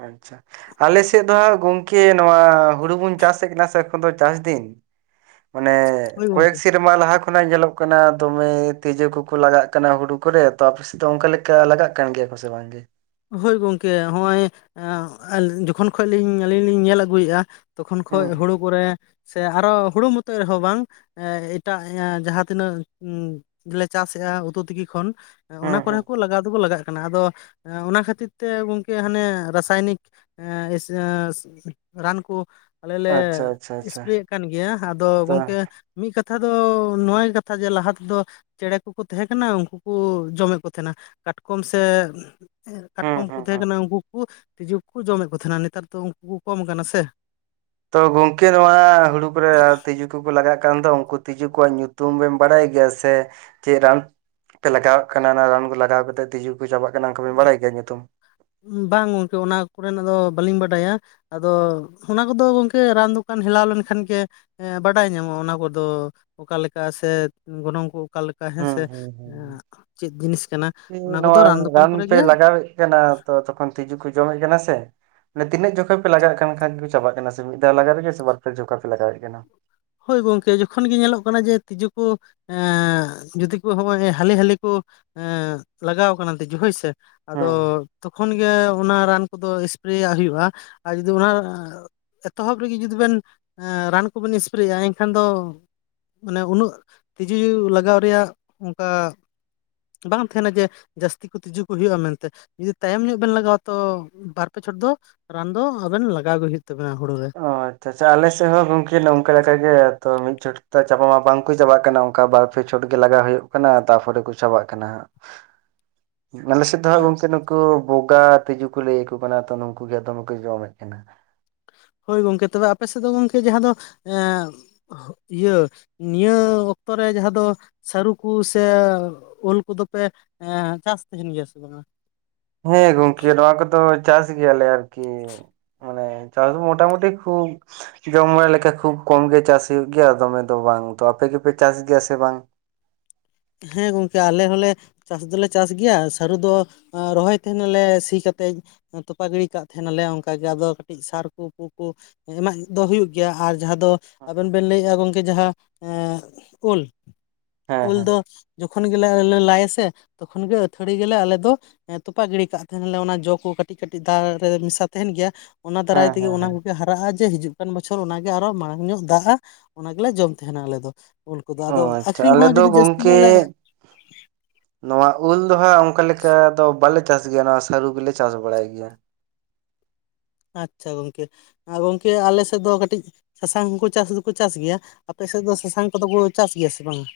ᱟᱪᱷᱟ ᱟᱞᱮᱥᱮᱫ ᱫᱚ ᱦᱟᱸᱜ ᱜᱚᱝᱠᱮ ᱱᱚᱣᱟ ᱦᱩᱲᱩ ᱵᱚᱱ ᱪᱟᱥᱮᱫ ᱠᱟᱱᱟ ᱥᱮ, ᱪᱟᱥ ᱰᱤᱱ ᱢᱟᱱᱮ ᱦᱳᱭ ᱜᱚᱝᱠᱮ ᱠᱭᱮᱠ ᱥᱮᱨᱢᱟ, ᱢᱟ ᱞᱟᱦᱟ ᱠᱷᱚᱱᱟᱜ ᱧᱮᱞᱚᱜ ᱠᱟᱱᱟ ᱫᱚᱢᱮ ᱛᱤᱡᱩ ᱠᱚᱠᱚ ᱞᱟᱜᱟᱜ ᱠᱟᱱᱟ ᱦᱩᱲᱩ ᱠᱚᱨᱮ ᱛᱚ ᱟᱯᱮ ᱫᱚ ᱚᱱᱠᱟ ᱞᱮᱠᱟ ᱞᱟᱜᱟᱜ ᱠᱟᱱ ᱜᱮᱭᱟ ᱠᱚ ᱥᱮ ᱵᱟᱝᱜᱮ, ᱦᱳᱭ ᱜᱚᱢᱠᱮ ᱱᱚᱜᱼᱚᱭ ᱡᱚᱠᱷᱚᱱ ᱠᱷᱚᱱᱤᱧ ᱟᱹᱞᱤᱧ ᱞᱤᱧ ᱧᱮᱞ ᱟᱹᱜᱩᱭᱮᱫᱼᱟ, ᱛᱚᱠᱷᱚᱱ ᱠᱷᱚᱡ ᱦᱩᱸ ᱦᱩᱸ ᱦᱩᱲᱩ ᱠᱚᱨᱮ ᱥᱮ ᱟᱨᱚ ᱦᱩᱲᱩ ᱢᱚᱛᱚ ᱨᱮᱦᱚᱸ ᱵᱟᱝ ᱮᱴᱟᱜ ᱡᱟᱦᱟᱸᱛᱤᱱᱟᱹᱜ ᱞᱮ ᱪᱟᱥᱮᱜᱼᱟ ᱩᱛᱩ ᱛᱤᱠᱤ ᱠᱷᱚᱱ ᱦᱩᱸ ᱚᱱᱟ ᱠᱚᱨᱮ ᱦᱩᱸ ᱦᱚᱸᱠᱚ ᱞᱟᱜᱟᱣ ᱫᱚᱠᱚ ᱞᱟᱜᱟᱜ ᱠᱟᱱᱟ ᱟᱫᱚ ᱚᱱᱟ ᱠᱷᱟᱹᱛᱤᱨ ᱛᱮ ᱜᱚᱝᱠᱮ ᱦᱟᱱᱮ ᱨᱟᱥᱟᱭᱱᱤᱠ ᱮ ᱮᱥ ᱮᱥ ᱨᱟᱱ ᱠᱚ ᱟᱞᱮ ᱞᱮ ᱟᱪᱪᱷᱟ ᱟᱪᱪᱷᱟ ᱟᱪᱪᱷᱟ ᱥᱯᱨᱮᱭᱮᱫ ᱠᱟᱱ ᱜᱮᱭᱟ ᱟᱫᱚ ᱛᱚ ᱜᱚᱝᱠᱮ ᱢᱤᱫ ᱠᱟᱛᱷᱟ ᱫᱚ ᱱᱚᱣᱟ ᱜᱮ ᱠᱟᱛᱷᱟ ᱡᱮ ᱞᱟᱦᱟ ᱛᱮᱫᱚ ᱪᱮᱬᱮ ᱠᱚᱠᱚ ᱛᱟᱦᱮᱸ ᱠᱟᱱᱟ ᱩᱱᱠᱩ ᱠᱚ ᱡᱚᱢᱮᱫ ᱠᱚ ᱛᱟᱦᱮᱸᱱᱟ ᱠᱟᱴᱠᱚᱢ ᱥᱮ ᱦᱩᱸ ᱠᱟᱴᱠᱚᱢ ᱠᱚ ᱦᱩᱸ ᱛᱟᱦᱮᱸ ᱦᱩᱸ ᱠᱟᱱᱟ ᱩᱱᱠᱩ ᱠᱚ ᱛᱤᱡᱩ ᱠᱚ ᱡᱚᱢᱮᱫ ᱠᱚ ᱛᱟᱦᱮᱸᱱᱟ ᱱᱮᱛᱟᱨ ᱫᱚ ᱩᱱᱠᱩ ᱠᱚ ᱠᱚᱢ ᱠᱟᱱᱟ ᱥᱮ ᱛᱚ ᱜᱚᱝᱠᱮ ᱱᱚᱣᱟ ᱦᱩᱲᱩ ᱠᱚᱨᱮ ᱛᱤᱡᱩ,, ᱩᱛᱩ ᱠᱩ ᱞᱟᱜᱟᱜ ᱠᱟᱱ ᱫᱚ ᱩᱱᱠᱩ ᱛᱤᱡᱩ ᱠᱚᱣᱟᱜ ᱧᱩᱛᱩᱢᱵᱮᱱ ᱵᱟᱲᱟᱭ ᱜᱮᱭᱟ ᱥᱮ ᱪᱮᱫ ᱨᱟᱱ ᱯᱮ ᱞᱟᱜᱟᱣᱟᱜ ᱠᱟᱱᱟ ᱚᱱᱟ ᱨᱟᱱ ᱠᱚ ᱞᱟᱜᱟᱣ ᱠᱟᱛᱮᱫ ᱛᱤᱡᱩ ᱠᱚ ᱪᱟᱵᱟᱜ ᱠᱟᱱᱟ ᱚᱱᱠᱟ ᱵᱮᱱ ᱵᱟᱲᱟᱭ ᱜᱮᱭᱟ ᱧᱩᱛᱩᱢ ᱵᱟᱝ ᱜᱚᱝᱠᱮ ᱚᱱᱟ ᱠᱚᱨᱮᱱᱟᱜ ᱫᱚ ᱵᱟᱹᱞᱤᱧ ᱵᱟᱰᱟᱭᱟ ᱟᱫᱚ ᱚᱱᱟ ᱠᱚᱫᱚ ᱜᱚᱝᱠᱮ ᱨᱟᱱ ᱫᱚᱠᱟᱱ ᱦᱮᱞᱟᱣ ᱞᱮᱱᱠᱷᱟᱱ ᱜᱮ ᱵᱟᱰᱟᱭ ᱧᱟᱢᱚᱜᱼᱟ ᱚᱱᱟ ᱠᱚᱫᱚ ᱚᱠᱟᱞᱮᱠᱟ ᱥᱮ ᱜᱚᱱᱚᱝ ᱠᱚ ᱚᱠᱟᱞᱮᱠ ᱦᱮᱸ ᱦᱩᱸ ᱥᱮ ᱦᱩᱸ ᱦᱩᱸ ᱪᱮᱫ ᱡᱤᱱᱤᱥ ᱠᱟᱱᱟ ᱠᱤ ᱚᱱᱟ ᱠᱚᱫᱚ ᱱᱚᱣᱟ ᱨᱟᱱ ᱫᱚᱠᱟᱱ ᱠᱚᱨᱮ ᱯᱮ ᱜᱮ ᱞᱟᱜᱟᱣᱮᱫ ᱠᱟᱱᱟ ᱛᱚ ᱛᱚᱠᱷᱚᱱ ᱛᱤᱡᱩ ᱠᱚ ᱡᱚᱢᱮᱫ ᱠᱟᱱᱟ ᱥᱮ ᱢᱟᱱᱮ ᱛᱱᱟᱹᱜ ᱡᱚᱠᱷᱮᱡ ᱯᱮ ᱞᱟᱜᱟ ᱠᱟᱱ ᱠᱷᱟᱱ ᱜᱮ ᱠᱚ ᱪᱟᱵᱟᱜ ᱥᱮ ᱢᱤᱫᱷᱟᱣ ᱞᱟᱜᱟᱣᱟᱜᱮ ᱥᱮ ᱵᱟᱨ ᱯᱮ ᱡᱚᱠᱷᱟ ᱯᱮ ᱞᱟᱜᱟᱣᱮᱫ ᱠᱟᱱᱟ ᱦᱳᱭ ᱜᱚᱝᱠᱮ ᱡᱚᱠᱷᱚᱱ ᱜᱮ ᱧᱮᱞᱚᱜ ᱠᱟᱱᱟ ᱡᱮ ᱛᱤᱡᱩ ᱠᱚ ᱡᱩᱫᱤ ᱠᱚ ᱦᱚᱸᱜᱼᱚᱭ ᱦᱟᱹᱞᱤ ᱦᱟᱹᱞᱤ ᱠᱚ ᱞᱟᱜᱟᱣ ᱠᱟᱱᱟ ᱛᱤᱡᱩ ᱦᱳᱭ ᱥᱮ ᱟᱫᱚ ᱦᱩᱸ ᱛᱚᱠᱷᱚᱱ ᱜᱮ ᱚᱱᱟ ᱨᱟᱱ ᱠᱚᱫᱚ ᱮᱯᱨᱮᱭᱟᱜ ᱦᱩᱭᱩᱜᱼᱟ ᱟᱨ ᱡᱩᱫᱤ ᱚᱱᱟ ᱮᱛᱚᱦᱚᱵ ᱨᱮᱜᱮ ᱡᱩᱫᱤ ᱵᱮᱱ ᱨᱟᱱ ᱠᱚᱵᱮᱱ ᱥᱯᱨᱮᱭᱟᱜᱼᱟ ᱮᱱᱠᱷᱟᱱ ᱫᱚ ᱢᱟᱱᱮ ᱩᱱᱟᱹᱜ ᱛᱤᱡᱩ ᱞᱟᱜᱟᱣ ᱨᱮᱭᱟᱜ ᱚᱱᱠᱟ ᱵᱟᱝ ᱛᱟᱦᱮᱸᱱᱟ ᱡᱮ ᱡᱟᱹᱥᱛᱤ ᱠᱚ ᱛᱤᱡᱩ ᱠᱚ ᱦᱩᱭᱩᱜᱼᱟ ᱢᱮᱱᱛᱮ ᱡᱩᱫᱤ ᱛᱟᱭᱚᱢ ᱧᱚᱜ ᱵᱮᱱ ᱞᱟᱜᱟᱣᱟ ᱛᱚ ᱵᱟᱨ ᱯᱮ ᱪᱷᱚᱴ ᱫᱚ ᱨᱟᱱ ᱫᱚ ᱟᱵᱮᱱ ᱞᱟᱜᱟᱣ ᱜᱮ ᱦᱩᱭᱩᱜ ᱛᱟᱵᱮᱱᱟ ᱦᱩᱲᱩ ᱨᱮ ᱚ ᱟᱪᱪᱷᱟ ᱟᱪᱪᱷᱟ ᱟᱞᱮᱥᱮᱫ ᱦᱚᱸ ᱜᱚᱝᱠᱮ ᱱᱚᱝᱠᱟ ᱞᱮᱠᱟ ᱜᱮ ᱛᱚ ᱢᱤᱫ ᱡᱷᱚᱴᱟ ᱪᱟᱵᱟ ᱢᱟ ᱵᱟᱝᱠᱚ ᱪᱟᱵᱟᱜ ᱠᱟᱱᱟ ᱚᱱᱠᱟ ᱵᱟ ᱯᱮ ᱪᱷᱚᱴ ᱜᱮ ᱞᱟᱜᱟᱣ ᱦᱩᱭᱩᱜ ᱠᱟᱱᱟ ᱛᱟᱨᱯᱚᱨᱮ ᱠᱚ ᱪᱟᱵᱟᱜ ᱠᱟᱱᱟ ᱦᱟᱸ ᱟᱞᱮ ᱥᱮᱫ ᱫᱚ ᱦᱟᱜ ᱜᱚᱝᱠᱮ ᱱᱩᱠᱩ ᱵᱚᱜᱟ ᱛᱤᱡᱩ ᱠᱚ ᱞᱟᱹᱭ ᱟᱠᱚ ᱠᱟᱱᱟ ᱛᱚ ᱱᱩᱠᱩ ᱜᱮ ᱫᱚᱢᱮ ᱠᱚ ᱡᱚᱢᱮᱫ ᱠᱟᱱᱟ ᱦᱳᱭ ᱜᱚᱝᱠᱮ ᱛᱚᱵᱮ ᱟᱯᱮ ᱥᱮᱫ ᱫᱚ ᱜᱚᱢᱠᱮ ᱡᱟᱦᱟᱸ ᱫᱚ ᱮ ᱤᱭᱟᱹ ᱱᱤᱭᱟᱹ ᱚᱠᱛᱚ ᱨᱮ ᱡᱟᱦᱟᱸ ᱫᱚ ᱥᱟᱹᱨᱩ ᱠᱚ ᱥᱮ ᱳᱞ ᱠᱚᱫᱚ ᱯᱮ ᱦᱮᱸ ᱪᱟᱥ ᱛᱟᱦᱮᱸᱱ ᱜᱮᱭᱟ ᱥᱮ ᱵᱟᱝᱟ ᱦᱮᱸ ᱜᱚᱝᱠᱮ ᱱᱚᱣᱟ ᱠᱚᱫᱚ ᱪᱟᱥ ᱜᱮᱭᱟᱞᱮ ᱟᱨᱠᱤ ᱢᱟᱱᱮ ᱪᱟᱥ ᱫᱚ ᱢᱳᱴᱟᱢᱩᱴᱤ ᱠᱷᱩᱵ ᱡᱚᱢ ᱵᱟᱲᱟ ᱞᱮᱠᱟ ᱠᱷᱩᱵ ᱠᱚᱢ ᱜᱮ ᱪᱟᱥ ᱦᱩᱭᱩᱜ ᱜᱮᱭᱟ ᱫᱚᱢᱮ ᱫᱚ ᱵᱟᱝ ᱛᱚ ᱟᱯᱮ ᱜᱮᱯᱮ ᱪᱟᱥ ᱜᱮᱭᱟ ᱥᱮ ᱵᱟᱝ ᱦᱮᱸ ᱜᱚᱝᱠᱮ ᱟᱞᱮ ᱦᱚᱸᱞᱮ ᱪᱟᱥ ᱫᱚᱞᱮ ᱪᱟᱥ ᱜᱮᱭᱟ ᱥᱟᱹᱨᱩ ᱫᱚ ᱨᱚᱦᱚᱭ ᱛᱟᱦᱮᱸᱱᱟ ᱞᱮ ᱥᱤ ᱠᱟᱛᱮᱫ ᱛᱚᱯᱟᱜ ᱜᱤᱲᱤ ᱠᱟᱜ ᱛᱟᱦᱮᱸᱱᱟ ᱞᱮ ᱚᱱᱠᱟ ᱜᱮ ᱟᱫᱚ ᱠᱟᱹᱴᱤᱡ ᱥᱟᱨ ᱠᱚ ᱯᱩ ᱠᱚ ᱮᱢᱟᱜ ᱫᱚ ᱦᱩᱭᱩᱜ ᱜᱮᱭᱟ ᱟᱨ ᱡᱟᱦᱟᱸ ᱫᱚ ᱟᱵᱮᱱ ᱵᱮᱱ ᱞᱟᱹᱭᱮᱫᱼᱟ ᱜᱚᱝᱠᱮ ᱡᱟᱦᱟᱸ ᱩᱞ ᱦᱮᱸ ᱩᱞ ᱦᱮᱸ ᱫᱚ ᱡᱚᱠᱷᱚᱱ ᱜᱮᱞᱮ ᱟᱞᱮ ᱞᱮ ᱞᱟᱭᱟᱥᱮ ᱛᱚᱠᱷᱚᱱ ᱜᱮ ᱟᱹᱛᱷᱟᱹᱲᱤ ᱜᱮᱞᱮ ᱟᱞᱮ ᱫᱚ ᱛᱚᱯᱟᱜ ᱜᱤᱰᱤ ᱠᱟᱜ ᱛᱟᱦᱮᱱᱞᱮ ᱚᱱᱟ ᱡᱚ ᱠᱚ ᱠᱟᱹᱴᱤᱡ-ᱠᱟᱹᱴᱤᱡ ᱫᱟᱜ ᱨᱮ ᱢᱮᱥᱟ ᱛᱟᱦᱮᱱ ᱜᱮᱭᱟ᱾ ᱚᱱᱟ ᱫᱟᱨᱟᱭ ᱦᱮᱸ ᱛᱮᱜᱮ ᱦᱮᱸ ᱚᱱᱟ ᱦᱮᱸ ᱠᱚᱜᱮ ᱦᱟᱨᱟᱜᱼᱟ ᱡᱮ ᱦᱤᱡᱩᱜ ᱵᱚᱪᱷᱚᱨ ᱚᱱᱟ ᱜᱮ ᱟᱨᱚ ᱢᱟᱲᱟᱝ ᱧᱚᱜ ᱫᱟᱜᱼᱟ ᱚᱱᱟ ᱜᱮᱞᱮ ᱡᱚᱢ ᱛᱟᱦᱮᱸᱱᱟ ᱟᱞᱮ ᱫᱚ ᱳᱞ ᱠᱚᱫᱚ ᱚ ᱟᱫᱚ ᱟᱪᱪᱷᱟ ᱟᱠᱷᱨᱤᱧ ᱟᱞᱮ ᱦᱚᱸ ᱡᱩᱫᱤ ᱡᱟᱹᱥᱛᱤ ᱧᱚᱜ ᱞᱮ [unintelligible] ᱱᱚᱣᱟ ᱩᱞ ᱫᱚ ᱦᱟᱸᱜ ᱚᱱᱠᱟ ᱞᱮᱠᱟ ᱫᱚ ᱵᱟᱞᱮ ᱪᱟᱥ ᱜᱮᱭᱟ ᱱᱚᱣᱟ ᱥᱟᱹᱨᱩ ᱜᱮᱞᱮ ᱪᱟᱥ ᱵᱟᱲᱟᱭ ᱜᱮᱭᱟ ᱟᱪᱪᱷᱟ ᱜᱚᱝᱠᱮ ᱟᱨ ᱜᱚᱝᱠᱮ ᱟᱞᱮ ᱥᱮᱫ ᱫᱚ ᱠᱟᱹᱴᱤᱡ ᱥᱟᱥᱟᱝ ᱦᱚᱸᱠᱚ ᱪᱟᱥ ᱫᱚᱠᱚ ᱪᱟᱥ ᱜᱮᱭᱟ ᱟᱯᱮ ᱥᱮᱫ ᱫᱚ ᱥᱟᱥᱟᱝ ᱠᱚᱫᱚ ᱠᱚ ᱪᱟᱥ ᱜᱮᱭᱟ ᱥᱮ ᱵᱟᱝᱟ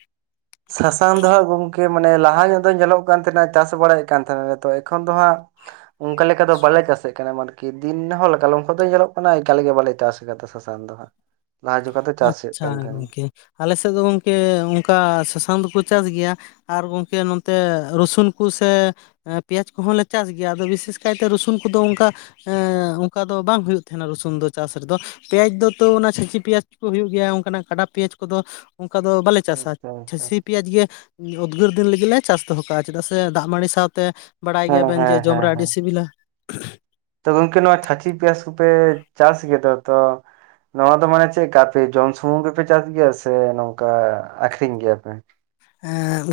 ᱥᱟᱥᱟᱝ ᱫᱚ ᱦᱟᱸᱜ ᱜᱚᱝᱠᱮ ᱢᱟᱱᱮ ᱞᱟᱦᱟ ᱧᱚᱜ ᱫᱚ ᱧᱮᱞᱚᱜ ᱠᱟᱱ ᱛᱟᱦᱮᱱᱟ ᱪᱟᱥ ᱵᱟᱲᱟᱭᱮᱫ ᱠᱟᱱ ᱛᱟᱦᱮᱱᱟ ᱛᱚ ᱮᱠᱷᱚᱱ ᱫᱚ ᱦᱟᱸᱜ ᱚᱱᱠᱟ ᱞᱮᱠᱟ ᱫᱚ ᱵᱟᱞᱮ ᱪᱟᱥᱮᱫ ᱠᱟᱱᱟ ᱢᱟᱱ ᱠᱤ ᱫᱤᱱ ᱦᱚᱞᱠᱟᱞᱚᱢ ᱠᱷᱚᱱ ᱫᱚ ᱧᱮᱞᱚᱜ ᱠᱟᱱᱟ ᱮᱠᱟᱞ ᱜᱮ ᱵᱟᱞᱮ ᱪᱟᱥ ᱟᱠᱟᱫᱟ ᱥᱟᱥᱟᱝ ᱫᱚ ᱦᱟᱸᱜ ᱞᱟᱦᱟ ᱡᱚ ᱠᱟᱛᱮ ᱪᱟᱥ ᱦᱩᱭᱩᱜ ᱠᱟᱱ ᱛᱟᱦᱮᱱ ᱟᱞ ᱥᱮᱫ ᱫᱚ ᱜᱚᱢᱠᱮ ᱚᱱᱠᱟ ᱥᱟᱥᱟᱝ ᱫᱚᱠᱚ ᱪᱟᱥ ᱜᱮᱭᱟ᱾ ᱟᱨ ᱜᱚᱢᱠᱮ ᱱᱚᱛᱮ ᱨᱚᱥᱩᱱ ᱠᱚᱥᱮ ᱯᱮᱸᱭᱟᱡᱽ ᱠᱚᱦᱚᱸ ᱞᱮ ᱪᱟᱥ ᱜᱮᱭᱟ ᱟᱫᱚ ᱵᱤᱥᱮᱥ ᱠᱟᱭᱛᱮ ᱨᱥᱩᱱ ᱠᱚᱫᱚ ᱚᱱᱠᱟ ᱚᱱᱠᱟ ᱫᱚ ᱵᱟᱝ ᱦᱩᱭᱩᱜ ᱛᱟᱦᱮᱱᱟ ᱨᱚᱥᱩᱱ ᱫᱚ ᱪᱟᱥ ᱨᱮᱫᱚ ᱯᱮᱸᱭᱟᱡᱽ ᱫᱚ ᱛᱟ. ᱣ ᱚᱱᱟ ᱪᱷᱟᱹᱪᱤ ᱯᱮᱸᱭᱟᱡᱽ ᱠᱚ ᱦᱩᱭᱩᱜ ᱜᱮᱭᱟ ᱚᱱᱠᱟᱱᱟᱜ ᱠᱟᱰᱟ ᱯᱮᱸᱭᱟᱡᱽ ᱠᱚᱫᱚ ᱚᱱᱠᱟ ᱫᱚ ᱵᱟᱞᱮ ᱪᱟᱥᱟ ᱛᱟᱦᱮᱸᱱᱟ ᱟᱪᱪᱷᱟ ᱟᱪᱪᱷᱟ ᱪᱷᱟᱹᱪᱤ ᱯᱮᱸᱭᱟᱡᱽ ᱜᱮ ᱩᱫᱽᱜᱟᱹᱨ ᱫᱤᱱ ᱞᱟᱹᱜᱤᱫ ᱞᱮ ᱪᱟᱥ ᱫᱚᱦᱚ ᱠᱟᱜᱼᱟ ᱪᱮᱫᱟᱜ ᱥᱮ ᱫᱟᱜ ᱢᱟᱹᱲᱤ ᱥᱟᱶᱛᱮ ᱵᱟᱲᱟᱭ ᱦᱮᱸ ᱜᱮᱭᱟᱵᱮᱱ ᱦᱮᱸ ᱡᱮ ᱡᱚᱢ ᱦᱮᱸ ᱨᱮ ᱟᱹᱰᱤ ᱦᱮᱸ ᱥᱤᱵᱤᱞᱟ᱾ ᱛᱚ ᱜᱚᱢᱠᱮ ᱱᱚᱣᱟ ᱪᱷᱟᱹᱪᱤ ᱯᱮᱸᱭᱟᱡᱽ ᱠᱚᱯᱮ ᱪᱟᱥ ᱜᱮᱫᱚ ᱛᱚ ᱱᱚᱣᱟ ᱫᱚ ᱢᱟᱱᱮ ᱪᱮᱫᱠᱟ ᱟᱯᱮ ᱡᱚᱢ ᱥᱩᱢᱩᱝ ᱜᱮᱯᱮ ᱪᱟᱥ ᱜᱮᱭᱟ ᱥᱮ ᱱᱚᱝᱠᱟ ᱟᱠᱷᱨᱤᱧ ᱜᱮᱭᱟ ᱯᱮ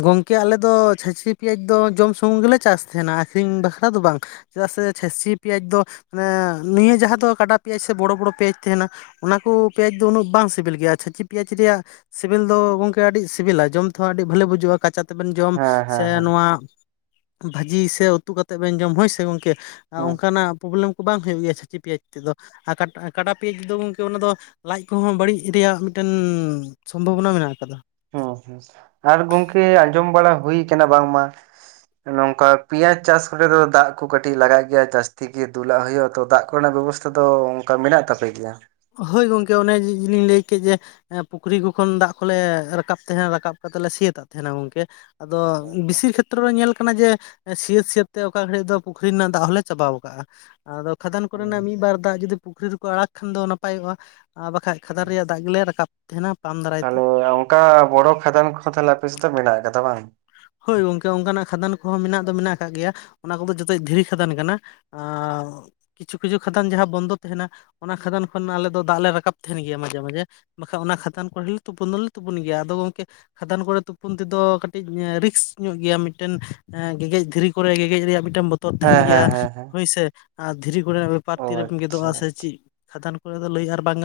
ᱜᱚᱢᱠᱮ ᱟᱞᱮ ᱫᱚ ᱪᱷᱟᱹᱪᱤ ᱯᱮᱸᱭᱟᱡᱽ ᱫᱚ ᱡᱚᱢ ᱥᱩᱢᱩᱝ ᱜᱮᱞᱮ ᱪᱟᱥ ᱛᱟᱦᱮᱱᱟ ᱟᱹᱠᱷᱨᱤᱧ ᱵᱟᱠᱷᱨᱟ ᱫᱚ ᱵᱟᱝ ᱪᱮᱫᱟᱜ ᱥᱮ ᱪᱷᱟᱹᱪᱤ ᱯᱮᱸᱭᱟᱡᱽ ᱫᱚ ᱢᱟᱱᱮ ᱱᱤᱭᱟᱹ ᱡᱟᱦᱟᱸ ᱫᱚ ᱠᱟᱰᱟ ᱯᱮᱸᱭᱟᱡᱽ ᱥᱮ ᱵᱚᱲᱚ-ᱵᱚᱲᱚ ᱯᱮᱸᱭᱟᱡᱽ ᱛᱟᱦᱮᱱᱟ᱾ ᱚᱱᱟ ᱠᱚ ᱯᱮᱸᱭᱟᱡᱽ ᱫᱚ ᱩᱱᱟᱹᱜ ᱵᱟᱝ ᱥᱤᱵᱤᱞ ᱜᱮᱭᱟ ᱪᱷᱟᱹᱪᱤ ᱯᱮᱸᱭᱟᱡᱽ ᱨᱮᱭᱟᱜ ᱥᱤᱵᱤᱞ ᱫᱚ ᱜᱚᱝᱠᱮ ᱟᱹᱰᱤ ᱥᱤᱵᱤᱞᱟ ᱡᱚᱢ ᱦᱚᱸ ᱟᱹᱰᱤ ᱵᱷᱟᱹᱞᱤ ᱵᱩᱡᱩᱜᱼᱟ ᱠᱟᱪᱟ ᱛᱮᱵᱮᱱ ᱡᱚᱢ ᱦᱮᱸ ᱥᱮ ᱦᱮᱸ ᱦᱮᱸ ᱱᱚᱣᱟ ᱵᱷᱟᱹᱡᱤ ᱥᱮ ᱩᱛᱩ ᱠᱟᱛᱮ ᱵᱮᱱ ᱡᱚᱢ ᱦᱚᱭ ᱥᱮ ᱜᱚᱝᱠᱮ ᱦᱩᱸ ᱚᱱᱠᱟᱱᱟᱜ ᱯᱨᱚᱵᱽᱞᱮᱢ ᱠᱚ ᱵᱟᱝ ᱦᱩᱭᱩᱜ ᱜᱮᱭᱟ ᱪᱷᱟᱹᱪᱤ ᱯᱮᱸᱭᱟᱡᱽ ᱛᱮᱫᱚ ᱟᱨ ᱠᱟᱴ ᱠᱟᱰᱟ ᱯᱮᱸᱭᱟᱡᱽ ᱫᱚ ᱜᱚᱢᱠᱮ ᱚᱱᱟ ᱫᱚ ᱞᱟᱡ ᱠᱚᱦᱚᱸ ᱵᱟᱹᱲᱤᱡ ᱨᱮᱭᱟᱜ ᱢᱤᱫᱴᱮᱱ ᱥᱚᱢᱵᱷᱚᱵᱚᱱᱟ ᱢᱮᱱᱟᱜ ᱟᱠᱟᱫᱟ᱾ ᱚ ᱦᱮᱸ ᱥᱮ ᱟᱨ ᱜᱚᱢᱠᱮ ᱟᱸᱡᱚᱢ ᱵᱟᱲᱟ ᱦᱩᱭ ᱠᱟᱱᱟ ᱵᱟᱝᱢᱟ ᱱᱚᱝᱠᱟ ᱯᱮᱸᱭᱟᱡᱽ ᱪᱟᱥ ᱠᱚᱨᱮ ᱫᱚ ᱫᱟᱜ ᱠᱚ ᱠᱟᱹᱴᱤᱡ ᱞᱟᱜᱟᱜ ᱜᱮᱭᱟ ᱡᱟᱹᱟᱥᱛᱤ ᱜᱮ ᱫᱩᱞᱟᱜ ᱦᱩᱭᱩᱜᱼᱟ, ᱛᱚ ᱫᱟᱜ ᱠᱚᱨᱮᱱᱟᱜ ᱵᱮᱵᱚᱥᱛᱟ ᱠᱫᱚ ᱚᱱᱠᱟ ᱢᱮᱱᱟᱜ ᱛᱟᱯᱮ ᱜᱮᱭᱟ ᱦᱚᱭ ᱜᱚᱝᱠᱮ ᱚᱱᱮ ᱞᱤᱧ ᱞᱟᱹᱭ ᱠᱮᱫ ᱡᱮ ᱯᱩᱠᱷᱨᱤ ᱠᱚ ᱠᱷᱚᱱ ᱫᱟᱜ ᱠᱚᱞᱮ ᱨᱟᱠᱟᱵ ᱛᱟᱦᱮᱱᱟ ᱨᱟᱠᱟᱵ ᱠᱟᱛᱮᱜ ᱞᱮ ᱥᱤ ᱦᱟᱛᱟᱲ ᱛᱟᱦᱮᱱᱟ ᱜᱚᱢᱠᱮ ᱟᱫᱚ ᱵᱤᱥᱤ ᱠᱷᱮᱛᱨᱮ ᱨᱮ ᱧᱮᱞ ᱠᱟᱱᱟ ᱡᱮ ᱥᱤᱭᱟᱹ-ᱥᱤᱭᱟᱹᱛ ᱛᱮ ᱚᱠᱟ ᱜᱷᱟᱹᱲᱤᱡ ᱫᱚ ᱯᱩᱠᱷᱨᱤ ᱨᱮᱱᱟᱜ ᱫᱟᱜ ᱦᱚᱸᱞᱮ ᱪᱟᱵᱟᱟᱣ ᱠᱟᱜᱼᱟ᱾ ᱟᱫᱚ ᱠᱷᱟᱫᱟᱱ ᱠᱚᱨᱮᱱᱟᱜ ᱢᱤᱫᱵᱟᱨ ᱫᱟᱜ ᱡᱩᱫᱤ ᱯᱩᱠᱷᱨᱤ ᱨᱮᱠᱚ ᱟᱲᱟᱜ ᱠᱷᱟᱱ ᱫᱚ ᱱᱟᱯᱟᱭᱚᱜᱼᱟ ᱟᱨ ᱵᱟᱠᱷᱟᱡ ᱠᱷᱟᱫᱟᱱ ᱨᱮᱭᱟᱜ ᱫᱟᱜ ᱜᱮᱞᱮ ᱨᱟᱠᱟᱵ ᱛᱟᱦᱮᱱᱟ ᱯᱟᱢ ᱫᱟᱨᱭ ᱛᱟᱦᱚᱞᱮ ᱚᱱᱠᱟ ᱵᱚᱲᱚ ᱠᱷᱟᱫᱟᱱ ᱠᱚᱦᱚ ᱛᱟᱦᱞᱮ ᱟᱯᱮᱥᱮᱫᱚ ᱢᱮᱱᱟᱜ ᱟᱠᱟᱫᱟ ᱵᱟᱝ ᱦᱚᱭ ᱜᱚᱝᱠᱮ ᱚᱱᱠᱟᱱᱟᱜ ᱠᱷᱟᱫᱟᱱ ᱠᱚᱦᱚᱸ ᱢᱮᱱᱟᱜ ᱫᱚ ᱢᱮᱱᱟᱜ ᱟᱠᱟᱟᱜ ᱜᱮᱭᱟ ᱚᱱᱟ ᱠᱚᱫᱚ ᱡᱚᱛ ᱫᱷᱤᱨᱤ ᱠᱷᱟᱫᱟᱱ ᱠᱟᱱᱟ᱾ ᱠᱤᱪᱷᱩ-ᱠᱤᱪᱷᱩ ᱠᱷᱟᱫᱟᱱ ᱡᱟᱦᱟᱸ ᱵᱚᱱᱫᱚ ᱛᱟᱦᱮᱱᱟ ᱚᱱᱟ ᱠᱷᱟᱫᱟᱱ ᱠᱷᱚᱱᱢᱟ ᱟᱞᱮ ᱫᱚ ᱫᱟᱜ ᱞᱮ ᱨᱟᱠᱟᱵ ᱛᱟᱦᱮᱱ ᱜᱮᱭᱟ ᱢᱟᱡᱷᱮ-ᱢᱟᱡᱷᱮ ᱵᱟᱠᱷᱟᱡ ᱚᱱᱟ ᱠᱷᱟᱫᱟᱱ ᱠᱚᱨᱮ ᱞᱮ ᱛᱩᱯᱩᱱ ᱫᱚᱞᱮ ᱛᱩᱯᱩᱱ ᱜᱮᱭᱟ ᱟᱫᱚ ᱜᱚᱝᱠᱮ ᱠᱷᱟᱫᱟᱱ ᱠᱚᱨᱮ ᱛᱩᱯᱩᱱ ᱛᱮᱫᱚ ᱠᱟᱴ ᱼᱼ ᱴᱤᱡ ᱨᱤᱠᱥ ᱧᱚᱜ ᱜᱮᱭᱟ ᱢᱤᱫᱴᱮᱱ ᱜᱮ-ᱜᱮᱫ ᱫᱷᱤᱨᱤ ᱠᱚᱨᱮ ᱜᱮᱸᱜᱮᱫ ᱨᱮᱭᱟᱜ ᱢᱤᱫᱴᱮᱱ ᱵᱚᱛᱚᱨ ᱵᱛᱚᱨ ᱛᱟᱦᱮᱱ ᱦᱮᱸ ᱜᱮᱭᱟ ᱦᱮᱸ ᱦᱮᱸ ᱦᱮᱸ ᱦᱚᱭᱥᱮ ᱟᱨ ᱫᱷᱤᱨᱤ ᱠᱚᱨᱮᱱᱟᱜ ᱵᱮᱯᱟᱨ ᱚ ᱛᱤᱨᱮᱵᱢ ᱟᱪᱪᱷᱟ ᱜᱮᱫᱚᱜᱼᱟ ᱥᱮ ᱪᱤᱫ ᱠᱷᱟᱫᱟᱱ ᱠᱚᱨᱮ ᱫᱚ ᱞᱟᱹᱭ ᱟᱨ ᱵᱟᱝ ᱜᱟᱱ ᱼᱼ